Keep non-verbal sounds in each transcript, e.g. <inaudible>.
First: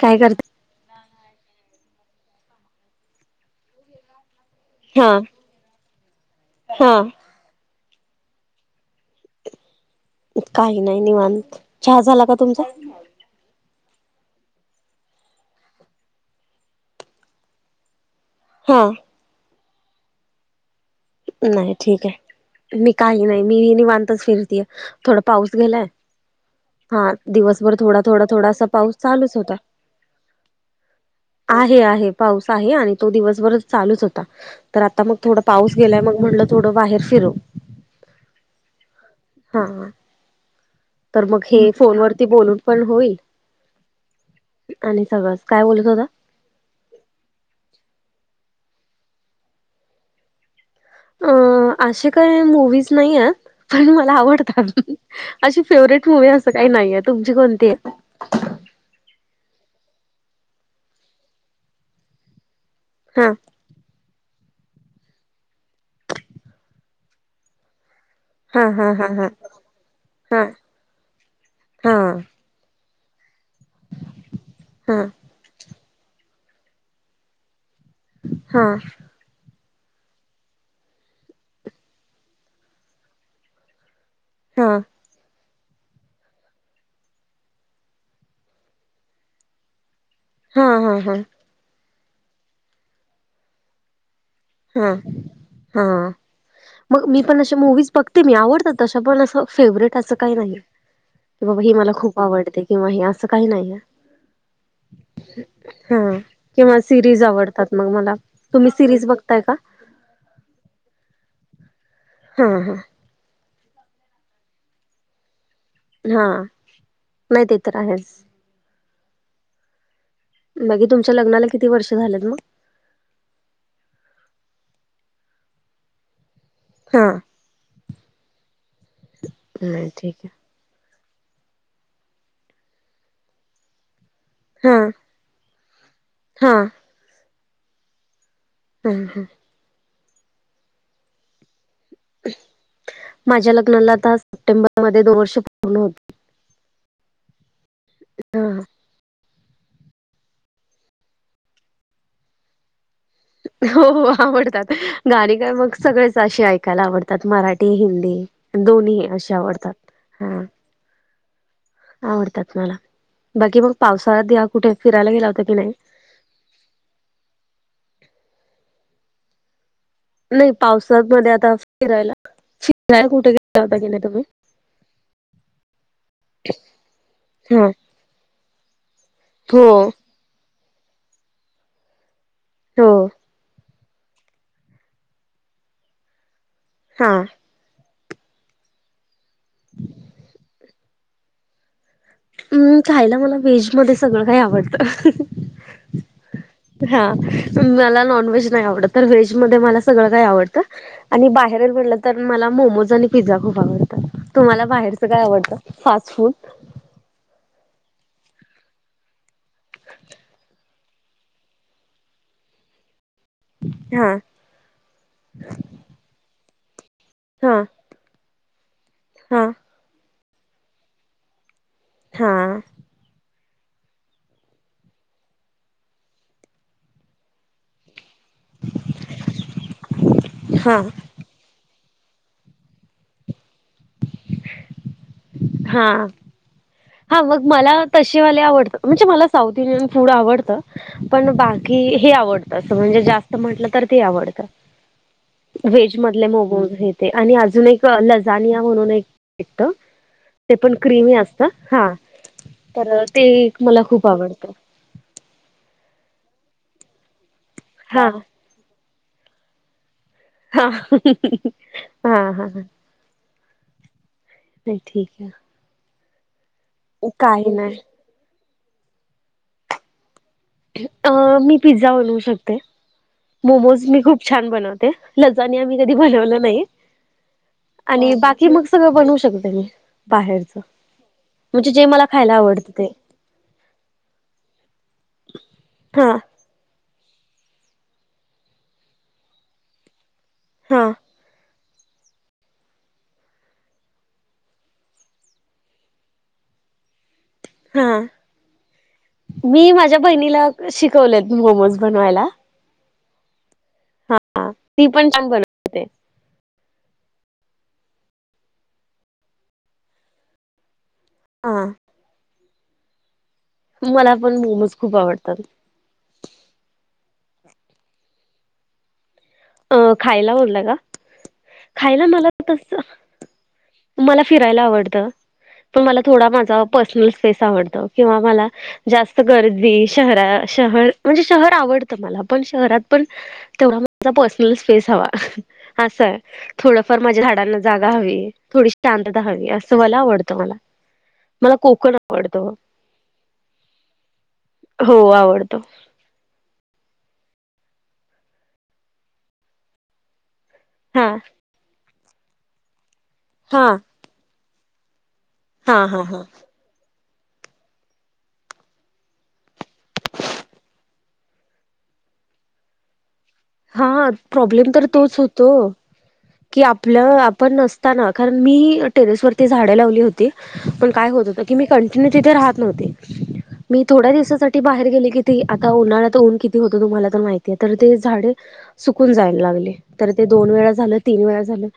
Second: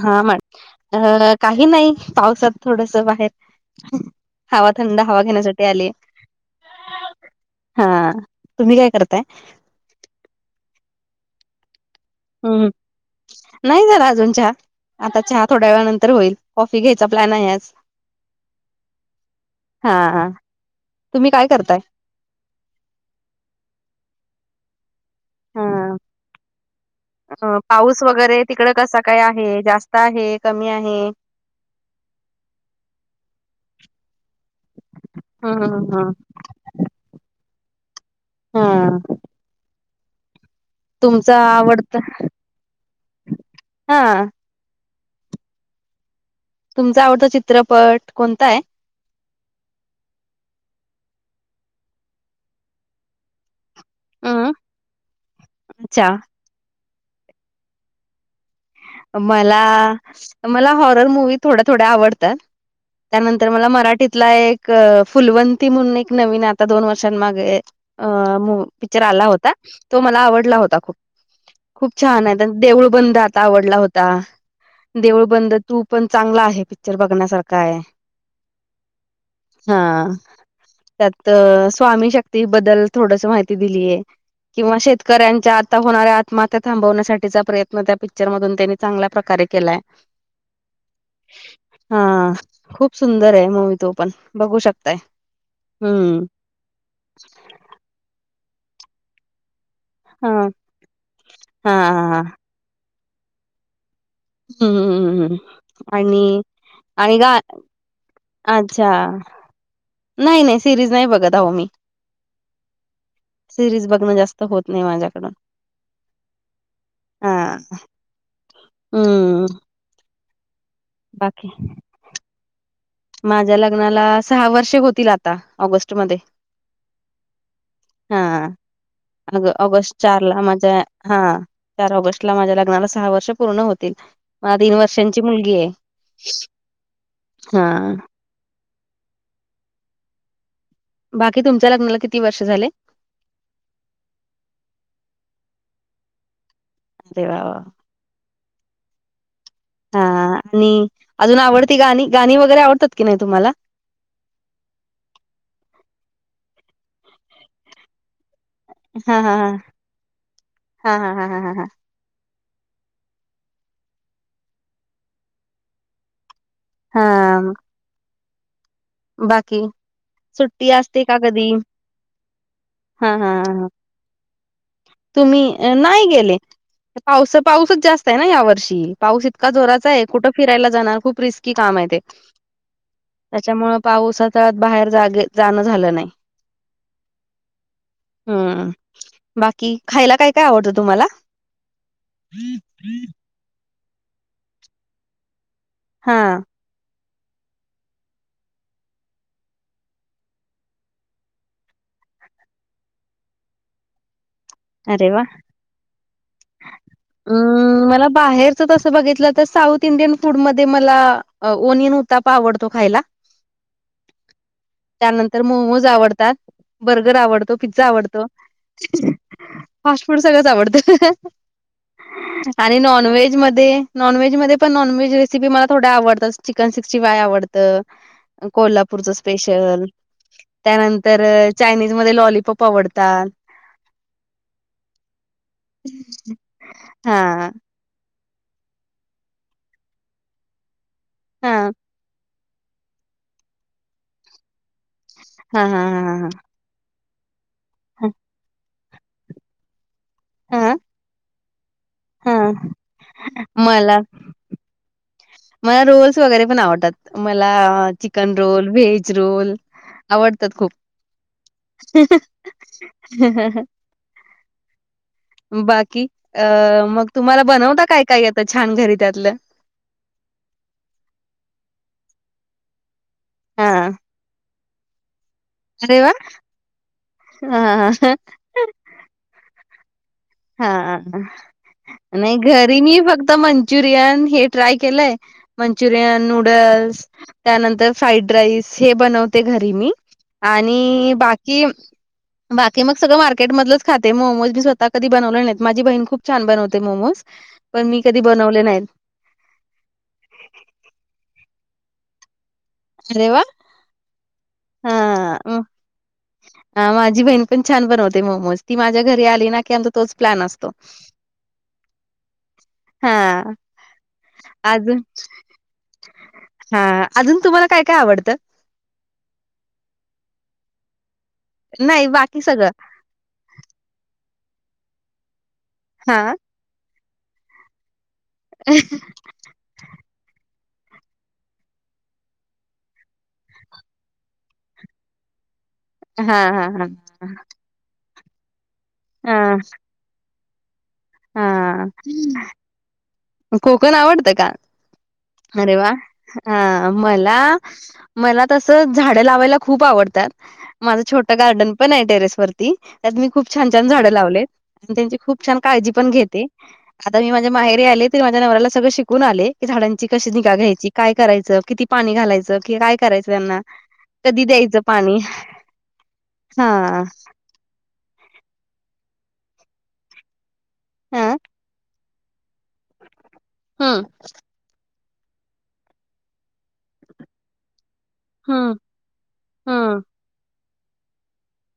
काय हा म करत अ काही नाही पावसात थोडस बाहेर. हवा थंड हा हवा घेण्यासाठी आलीये. हा <inaudible> हा, तुम्ही काय करताय? काही नाही निवांत, चहा झाला? का तुमचा हम्म, नाही झाला अजून चहा. आता चहा थोड्या वेळा नंतर होईल, कॉफी घ्यायचा प्लॅन आहे आज. हो. हा हा. तुम्ही काय नाही करताय ठीक आहे मी काही नाही मी निवांतच फिरतेय थोडं पाऊस हा गेलाय. हा अ, दिवसभर पाऊस थोडा-थोडा वगैरे थोडासा तिकड पाऊस कसा काय चालूच होता. आहे जास्त आहे कमी आहे <inaudible> आहे आहे पाऊस आहे आणि तो दिवसभर चालूच होता. तर आता मग थोडा ह पाऊस म्हणलं थोड बाहेर फिरू, हा <inaudible> हा. तर तुमचा मग हे आवडत फोन वरती बोलून पण होईल. हा <inaudible> आणि सगळस, काय बोलत होता? तुमचा आवडता चित्रपट कोणता आहे? अ असे काय मूवीज नाही आहेत. पण मला अ आवडतात अशी फेवरेट अच्छा मुवी् असं काही नाहीये. तुमची कोणती आहे? मला, मला हॉरर मुवी थोड्या-थोड्या आवडतात. हा त्यानंतर मला मराठीत तला एक फुलवंती म्हणून एक नवीन आता दोन वर्षां मागे अ हा मु हा पिक्चर हा आला हा होता तो हा आवडला होता खूप. खूप हा छान आहे देऊळ बंद आता आवडला होता, हा देऊळ बंद. तो पण चांगला आहे पिक्चर बघण्यासारखा आहे हां हां त्यात स्वामी शक्ती बद्दल थोडसं माहिती दिलीय किंवा हा शेतकऱ्यांच्या आता होणाऱ्या आत्महत्या थांबवण्यासाठीचा प्रयत्न त्यापेक्षा पिक्चर मधुन त्यांनी चांगल्या प्रकारे केलाय हा हा हा हा खुप सुंदर आहे मुवी तो पण बघु हा शकताय हा हम्म मग मी पण असे मुव्हीज बघते मी आवडतात तशा पण अस फेवरेट त्याच हां, काही नाही की बाबा हे हां, मला हां. खुप हां. आवडते किंवा हे अस काही नाही हं, हं, हं, हं हां आणि किंवा आणि सिरीज गा आवडतात मग मला तुम्ही अच्छा. सिरीज बघताय का नाही नाही सिरीज नाही बघत आहो मी हं हं सिरीज बघण जास्त होत नाही माझ्याकड- हा नाही ते तर आहेस हम्म बाकी तुमच्या लग्नाला किती वर्ष झालेत मग माझ्या लग्नाला सहा वर्षे होतील आता ऑगस्ट मध्ये हा हाऊ अग नाही ऑगस्ट ठीक चार ला माझ्या हां चार ऑगस्ट ला माझ्या लग्नाला सहा वर्ष पुर्ण होतील मला आहे तीन हा वर्षांची मुलगी आहे. हा हां हं हं बाकी तुमच्या लग्नाला किती वर्ष झाले माझ्या लग्नाला आता सप्टेंबर मध्ये दोन वर्ष पुर्ण होतील अरे वा वा हां हा आणि अजुन आवडती गाणी गाणी वगैरे आवडतात की नाही तुम्हाला हो हो आवडतात गाणी का मग सगळेच असे ऐकायला आवडतात मराठी हिंदी दोन्ही हा असे हा हा आवडतात हां हा हा हा हा हा हा आवडतात मला बाकी मग पावसाळ्यात या कुठे फिरायला गेला होता की नाही हां - बाकी नाही सुट्टी असते पावसात का मध्ये कधी? आता फिरायला फिराय हा हा कुठे हा गेला हा होता कि नाही तुम्ही तुम्ही नाही गेले पाऊस हा पाऊसच जास्त आहे ना यावर्षी पाऊस इतका हो जोराचा आहे फिरायला जाणार रिस्की काम आहे ते हो त्याच्यामुळे पाऊस आता बाहेर जागे जाण झालं नाही- हां हं बाकी खायला काय काय आवडत तुम्हाला हं खायला मला व्हेज मध्ये सगळ काही आवडत हां हाऊ मला नॉनव्हेज नाही आवडत तर व्हेज मध्ये मला सगळ आवडत आणि बाहेर पडलं तर, मला मोमोज आणि पिझ्झा खूप आवडतात. तुम्हाला बाहेरचं अरे वा काय आवडतं, फास्ट फूड? मला बाहेरच तस बघितलं तर, साऊथ इंडियन फूड मध्ये मला ओनियन उत्तापा आवडतो खायला. हा. त्यानंतर मोमोज आवडतात, बर्गर आवडतो, हा पिझ्झा आवडतो. हा. फास्ट फूड सगळंच आवडत हा आणि नॉनव्हेज मध्ये नॉनव्हेज मधे पण नॉनव्हेज रेसिपी मला थोड्या आवडतात, चिकन सिक्स्टी फाय आवडतं. कोल्हापूरच स्पेशल, हा त्यानंतर परत चायनीज मध्ये लॉलीपॉप आवडतात. हा. <inaudible> हा मग मला तशेवाले आवडतं, म्हणजे मला साऊथ इंडियन फूड आवडतं. पण हा बाकी हे आवडत, अस म्हणजे जास्त म्हंटलं तर ते आवडत. हा व्हेज मधले हा हा मोमोज हे ते आणि अजून एक लजानिया म्हणून एक भेटत. ते हा पण क्रिमी असत, हा हा तर ते मला खूप आवडतं. मला रोल्स वगैरे पण आवडतात, मला हा चिकन रोल, व्हेज रोल. आवडतात हा खूप. हा हा नाही, ठीक आहे. बाकी? अ मग तुम्हाला काही नाही बनवता काय, काय येत छान घरी त्यातलं? अ मी पिझ्झा बनवू शकते. मोमोज हां. मी खूप छान बनवते, लजानीया मी कधी अरे वाह! बनवलं नाही. <unintelligible> कि मग सगळं बनवू शकते मी. बाहेरच हा म्हणजे जे मला खायला नाही आवडतं घरी ते म फक्त मण च्युरिन हे ट्राय केलंय, हा मंचुरियन, नुड नूडल्स त्यानंतर फ्राईड राईस, हे बनवते घरी मी हा आणि बाक कि, बाकी मग सगळं मार्केट मधलंच खाते, मोमोज मी स्वतः कधी बनवले नाहीत. माझी बहीण खूप छान बनवते मोमोज, पण हा मी कधी बनवले नाहीत. मी माझ्या बहिणीला शिकवलेत मोमोज बनवायला. अरे वा. हा, ती पण छान बनवते. हा माझी बहीण पण छान बनवते मोमोज, ती माझ्या घरी आली ना की, आमचा तोच प्लॅन असतो. हा. हा. मला पण मोमोज खूप अजून आवडतात. हा, अजून तुम्हाला काय, काय आवडतं? अ खायला म्हणलं ग, खायला नाही मला बाकी सगळं तस मला फिरायला आवडत, पण मला हा थोडा माझा पर्सनल स्पेस आवडत. किंवा मला जास्त गर्दी शहरा शहर म्हणजे शहर आवडतं मला पण, शहरात पण तेवढा च पर्सनल स्पेस हवा, असाय हा हा हा. थोडफार माझ्या झाडांना जागा हवी, थोडी शांतता हवी, अ असं मला आवडतं मला. मला हा कोकण आवडतं. कोकण आवडतं का? हो आवडतो अरे वा! हा मला मला तसं झाडं लावायला खूप आवडतात. माझं हा छोटं गार्डन पण आहे टेरेस वरती, त्यात मी खूप हा छान छान झाडं लावलेत आणि त्यांची खूप छान हा काळजी हा पण हा घेते. आता मी माझ्या माहेरी आले ते माझ्या नवऱ्याला सगळं शिकून आले, की झाडांची कशी निगा घ्यायची, काय करायचं, किती पाणी घालायचं कि काय करायचं त्यांना? हा कधी प्रॉब्लेम द्यायचं तर पाणी तोच होतो ओ. कि हा आपलं आपण नसताना, कारण मी टेरेसवरती झाडे लावली हो ती, पण काय हा होत होतं की मि कन्टीन्यु तिथे राहत नव्हती, मी हम्म थोड्या दिवसासाठ ठी बाहेर गेली कि ती, आता उन्हाळा तर उन किती होतं तुम्हाला तर माहितीय, तर ते झाडे हम्म. सुकून जायला लागली, हम्म. तर ते दोन वेळा झालं तीन वेळा झालं,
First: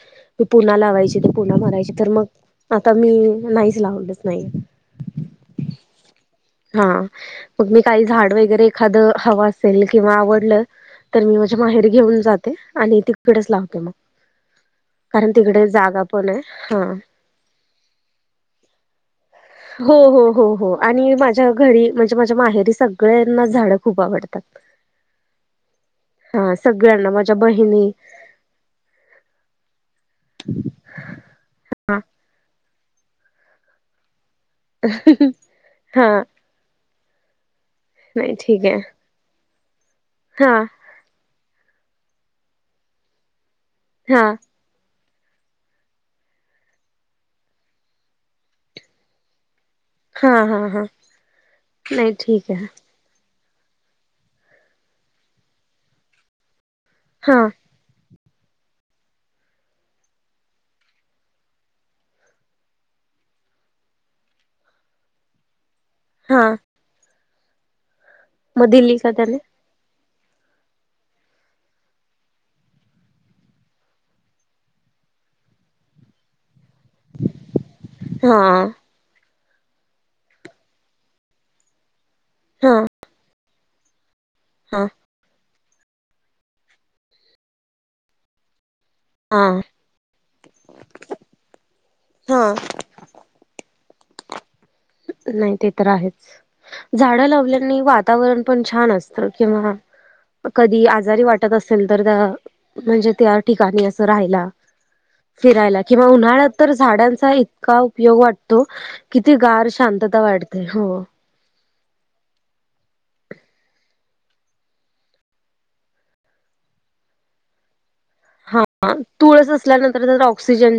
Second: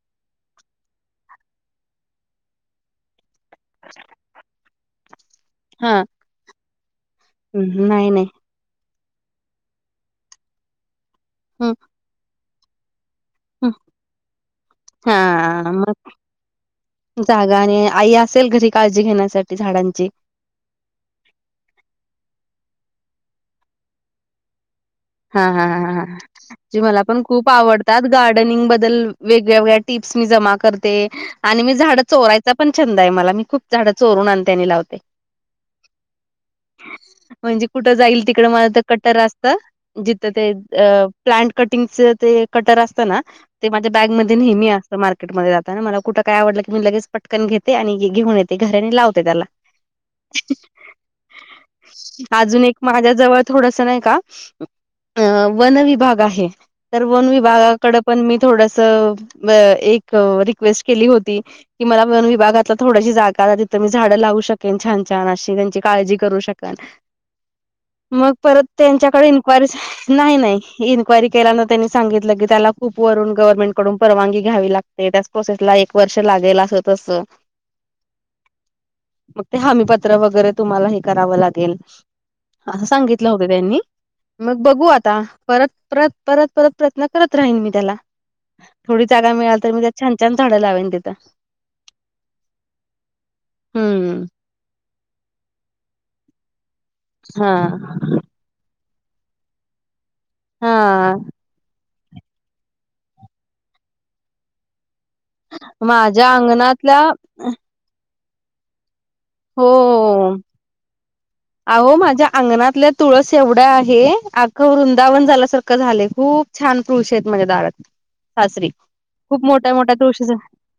मी पुन्हा लावायची ते पुन्हा मरायची तर मग आता मी नाहीच लावलच नाही. हा हा, मग मी हं, काय नाही नाही झाड वगैरे एखादं हवं असेल किंवा आवडलं तर मी माझ्या हा माहेरी घेऊन जाते आणि ति कडेच लावते मग, कारण तिकडे मग जागा पण आहे हा. जागा आणि आई असेल घरी काळजी घेण्यासाठी झाडा हो हो हो हो. आणि माझ्या घरी म्हणजे माझ्या माहेरी सगळ्यांना झाडं खूप आवडतात. हा हा हा जे मला सगळ्यांना पण माझ्या खूप बहिणी आवडतात गार्डनिंग बद्दल वेगगेवळ्या टिप्स मी जमा करते आणि मी झाडं चोरायचा पण छंद हाय मला, मी खूप झाडं चोरून आणते आणि लावते. हा म्हणजे कुठं जाईल नाही तिकडं ठीक माझं आहे तर कट्टर असतं, जिथं ते हा अ प्लांट कटिंगच ते कटर असतं ना, ते माझ्या हा बॅगमध्ये नेहमी अस त मार्केटमध्ये जाताना मला कुठं काय आवडलं मी लगेच पटकन घेते आणि घेऊन येते घरी आणि लावते त्याला. हा हा हा नाही ठीक अजून आहे एक माझ्या जवळ थोडंस नाही का, अ वन विभाग आहे तर वन हा विभागाकडं पण मी थोडसं एक रिक्वेस्ट केली होती की मला वन विभागातलं थोडशी जागा द्या, तिथं मी झाडं लावू शकेन छान छान अशी त्यांची काळजी करू हा शकन, मग परत दिली का त्यांच्याकडे त्याने इनक्वायरि नाही नाही, इनक्वायरी केल्यानं त्यांनी सांगितलं की त्याला खूप वरून गव्हर्नमेंट कडून परवानगी घ्यावी लाग ते त्याच प्रोसेस ला एक वर्ष लागेल असं तसं. हा ते हमीपत्र वगैरे तुम्हाला हे करावं लागेल हा असं सांगितलं होतं त्यांनी. मग हा बघू आता, परत परत परत परत प्रयत्न करत राहीन मी त्याला. थोडी जागा हा मिळालं तर मी त्यात छान छान झाडं लावेन तिथं. हा. हम्म. नाही ते तर आहेच, झाडं हा लावल्याने वातावरण पण छान अस त किंवा कधी हा आजारी वाटत असेल तर अ म्हणजे त्या ठिकाणी असं राहायला. फिरायला किंवा माझ्या उन्हाळ्यात तर अंगणातल्या झाडांचा इतका उपयोग वाटतो, किती हो गार शांतता वाटते हो. अहो माझ्या अंगणातल्या तुळस एवढ्या आहे, आख्खं वृंदावन झाल्यासारखं झालंय खूप छान तुळशी आहेत माझ्या दारात. सासरी हा खूप तुळस मोठ्या मोठ्या असल्यानंतर तुळशी ऑक्सिजन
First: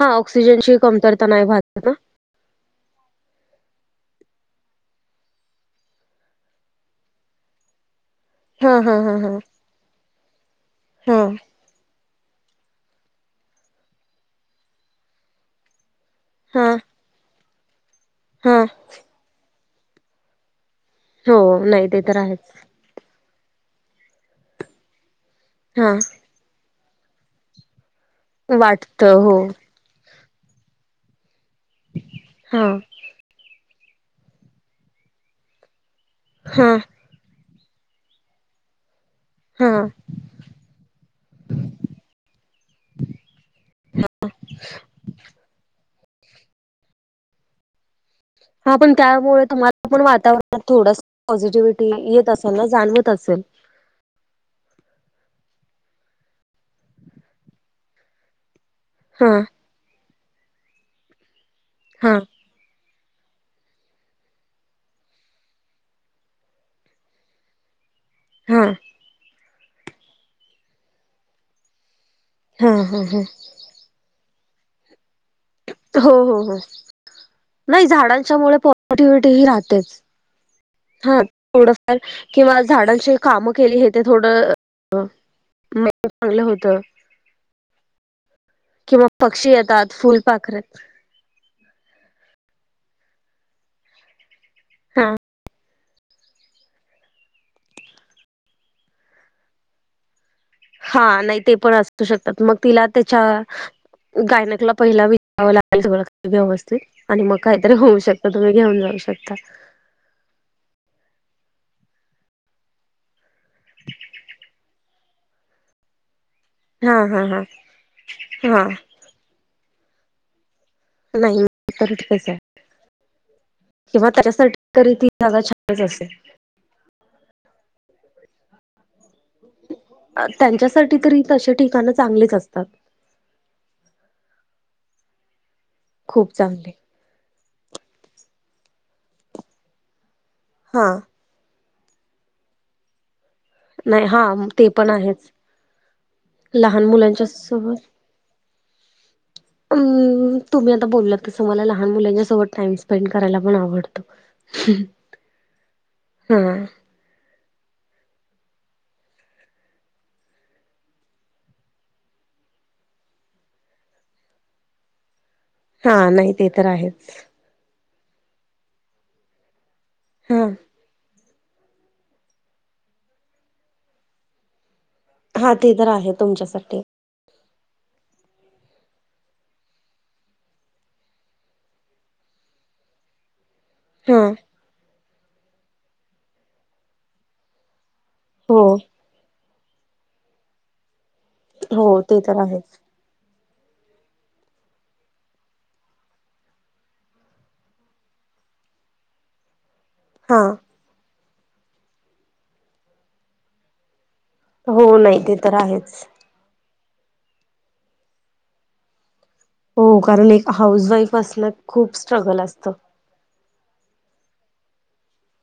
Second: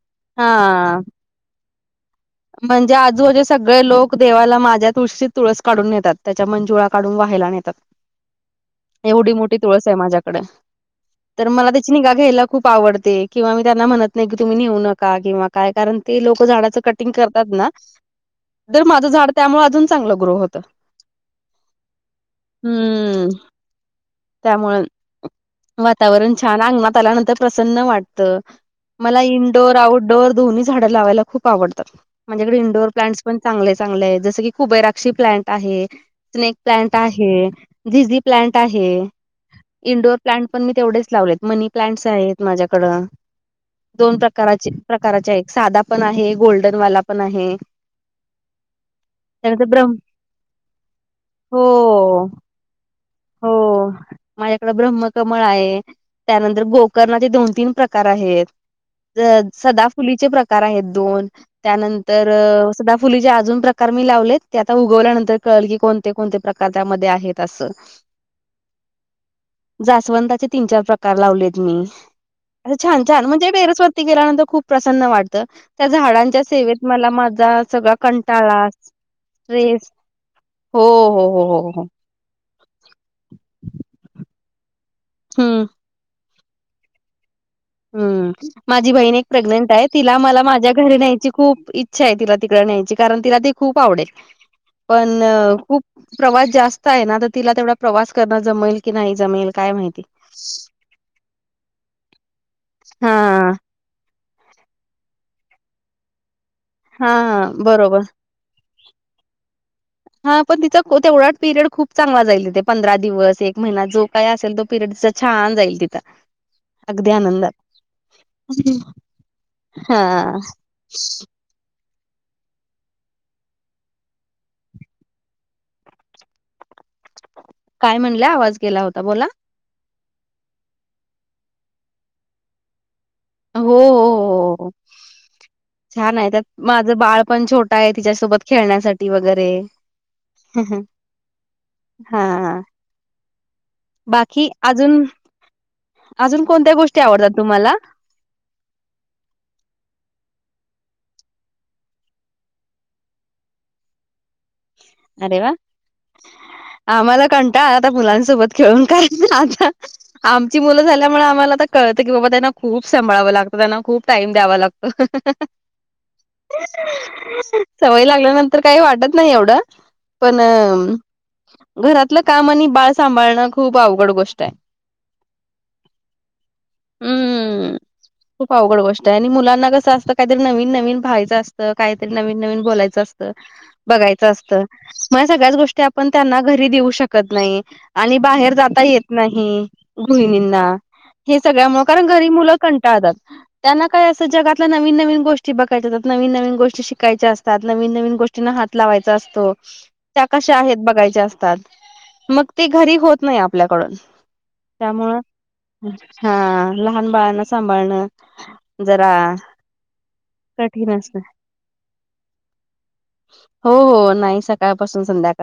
हा ऑक्सिजनची कमतरता नाही भज ना म्हणजे आजूबाजूचं सगळे लोक देवाला माझ्या तुळशीत तुळस काढून नेतात त्याच्या मंजुळा काढून व्हायला नेतात. हा हा एवढी मोठी तुळस आहे माझ्याकडे हां तर मला त्याची निगा घ्यायला खूप आवडते किंवा मी त्यांना म्हणत नाही की तुम्ही नेऊ नका किंवा काय कारण ती लोक हा हा झाडाचं कटिंग करतात ना? हा तर माझं झाड त्यामुळे अजून चांगलं ग्रो होतं. हो नाही ते तर आहेच हम्म त्यामुंण हा वातावरण छान अंगणात आल्यानंतर प्रसन्न वाटतं वाटत मला हो इनडोअर आउटडोअर दोन्ही झाडं लावायला खूप आवडता. म्हणजे इकडे हा इंनडोअर प्लांट्स पण चांगले चांगले आहे जसं की कुबेराक्षी प्लांट आहे. स्नेक हा प्लांट आहे झिझी प्लांट आहे. हा इंनडोर प्लांट पण मी तेवढेच लावलेत मनी प्लांट्स आहेत माझ्याकडं दोन प्रकाराचे प्रकाराच्या एक साधा पण आहे गोल्डन वाला पण आहे. हा पण त्यामुळे त्यानंतर तुम्हाला ब्रह्म पण वातावरणात थोडंसं हो पॉझिटिव्हिटी येत असेल ना जाणवत असेल हो माह्याकडं ब्रह्मकमळ आहे. त्यानंतर गोकर्णाचे दोन तीन प्रकार आहेत. त हा सदाफुलीचे प्रकार आहेत दोन हा त्यानंतर सदाफुली चे अजून प्रकार मी लावलेत ते आता उगवल्यानंतर कळल की कोणते कोणते प्रकार त्यामध्ये आहेत असं. हां जास्वंताचे तीन चार प्रकार लावलेत मी असं हा हा छान छान ह म्हणजे टेरेसवर ती गेल्यानंतर खूप प्रसन्न वाट त त्या हो हो झाडांच्या हो सेवेत मला माझा नाही सगळा झाडांच्या मुळे कंटाळा पॉझिटिव्हिटी ही राहतेच स्ट्रेस हो हा हो हो हो हो थोडंफार किंवा झाडांची कामं केली हे ते थोडं हं, म चांगलं होत. हम् माझी किंवा बहीण एक पक्षी प्रेग्नेंट आहे येतात तिला मला माझ्या फुलपाखरत घरी न्यायची खूप इच्छा आहे तिला तिकड न्यायची कारण तिला ते खूप आवडेल हा पण खूप प्रवास जास्त आहे ना तर तिला तेवढा प्रवास करणं जमेल की नाही जमेल काय माहिती हा नाही ते पण असू शकतात मग तिला त्याच्या हां, गायनाकला पहिला विचव <inaudible> लागेल खाली सगळं व्यवस्थित आणि मग हां. काहीतरी होऊ शकत तुम्ही घेऊन जाऊ शकता. <inaudible> हा पण तिचा तेवढा पिरियड खूप चांगला जाईल तिथ पंधरा दिवस एक महिना जो काय असेल तो पिरडस् असा छान जाईल तिथं हा अगदी हा हा आनंदात हा हां हा नाही तरी ठिकच आहे किंवा त्याच्यासाठी तरी ती जागा छानच असे काय म्हणल्या आवाज गेला होता बोला त्यांच्यासाठी तरी तशे ठिकाणं चांगलीच असतात. हो हो हो छान आहे खूप त्यात चांगली माझं बाळ पण छोट टाय तिच्यासोबत खेळण्यासाठी वगैरे हूं हूं हा हां... नाही हा बाकी ते पण अजून आहेच अजून कोणत्या लहान गोष्टी मुलांच्या आवडतात तुम्हाला सोबत <inaudible> अं..... तुम्ही आता बोलला तसं मला लहान मुलांच्या सोबत टाइम स्पेंड करायला पण आवडतो. अरे वा. हा आम्हाला कंटाळा आता मुलांसोबत खेळून कायच आता आमची मुलं झाल्यामुळे आम्हाला आता कळतं की बाबा त्यांना खूप सांभाळावं लागतं, त्यांना खूप टाइम द्यावं लागतं. <inaudible> हा नाही ते तर आहेच सवय लागल्यानंतर काही वाटत नाही एवढं. पण हा घरातलं काम आणि बाळ सांभाळणं खूप अवघड गोष्ट आहे. हा ते तर आहे तुमच्यासाठी. हम्म. खूप अवघड गोष्ट आहे, आणि मुलांना कस असं काहीतरी नवीन, नवीन पहायचं असत काहीतरी नवीन नवीन बोलायचं च असतं. हा बघायचं असत म सगळ्याच गोष्टी आपण त्यांना घरी देऊ शकत नाही. आणि बाहेर हो जाता येत नाही गृहिणींना. हे सगळ्यामुळे हो कारण ते घरी तर मुलं आहेच कंटाळतात. त्यांना काय असं जगातला नवीन, नवीन गोष्टी बघायच्या असतात नवीन, नवीन गोष्टी शिकायच्या असतात नवीन नवीन गोष्टींना हात लावायचा असतो, त्या हा कशा आहेत बघायच्या असतात. मग ते घरी होत नाही आपल्याकडून हो त्यामुळ नाही ते तर आहेच हा लहान बाळण सांभाळणं जरा हो कारण एक हाऊस कठीण वाईफ असत असण्यात खूप स्ट्रगल असतं. हो हो नाही सकाळपासून संध्याकाळपर्यंत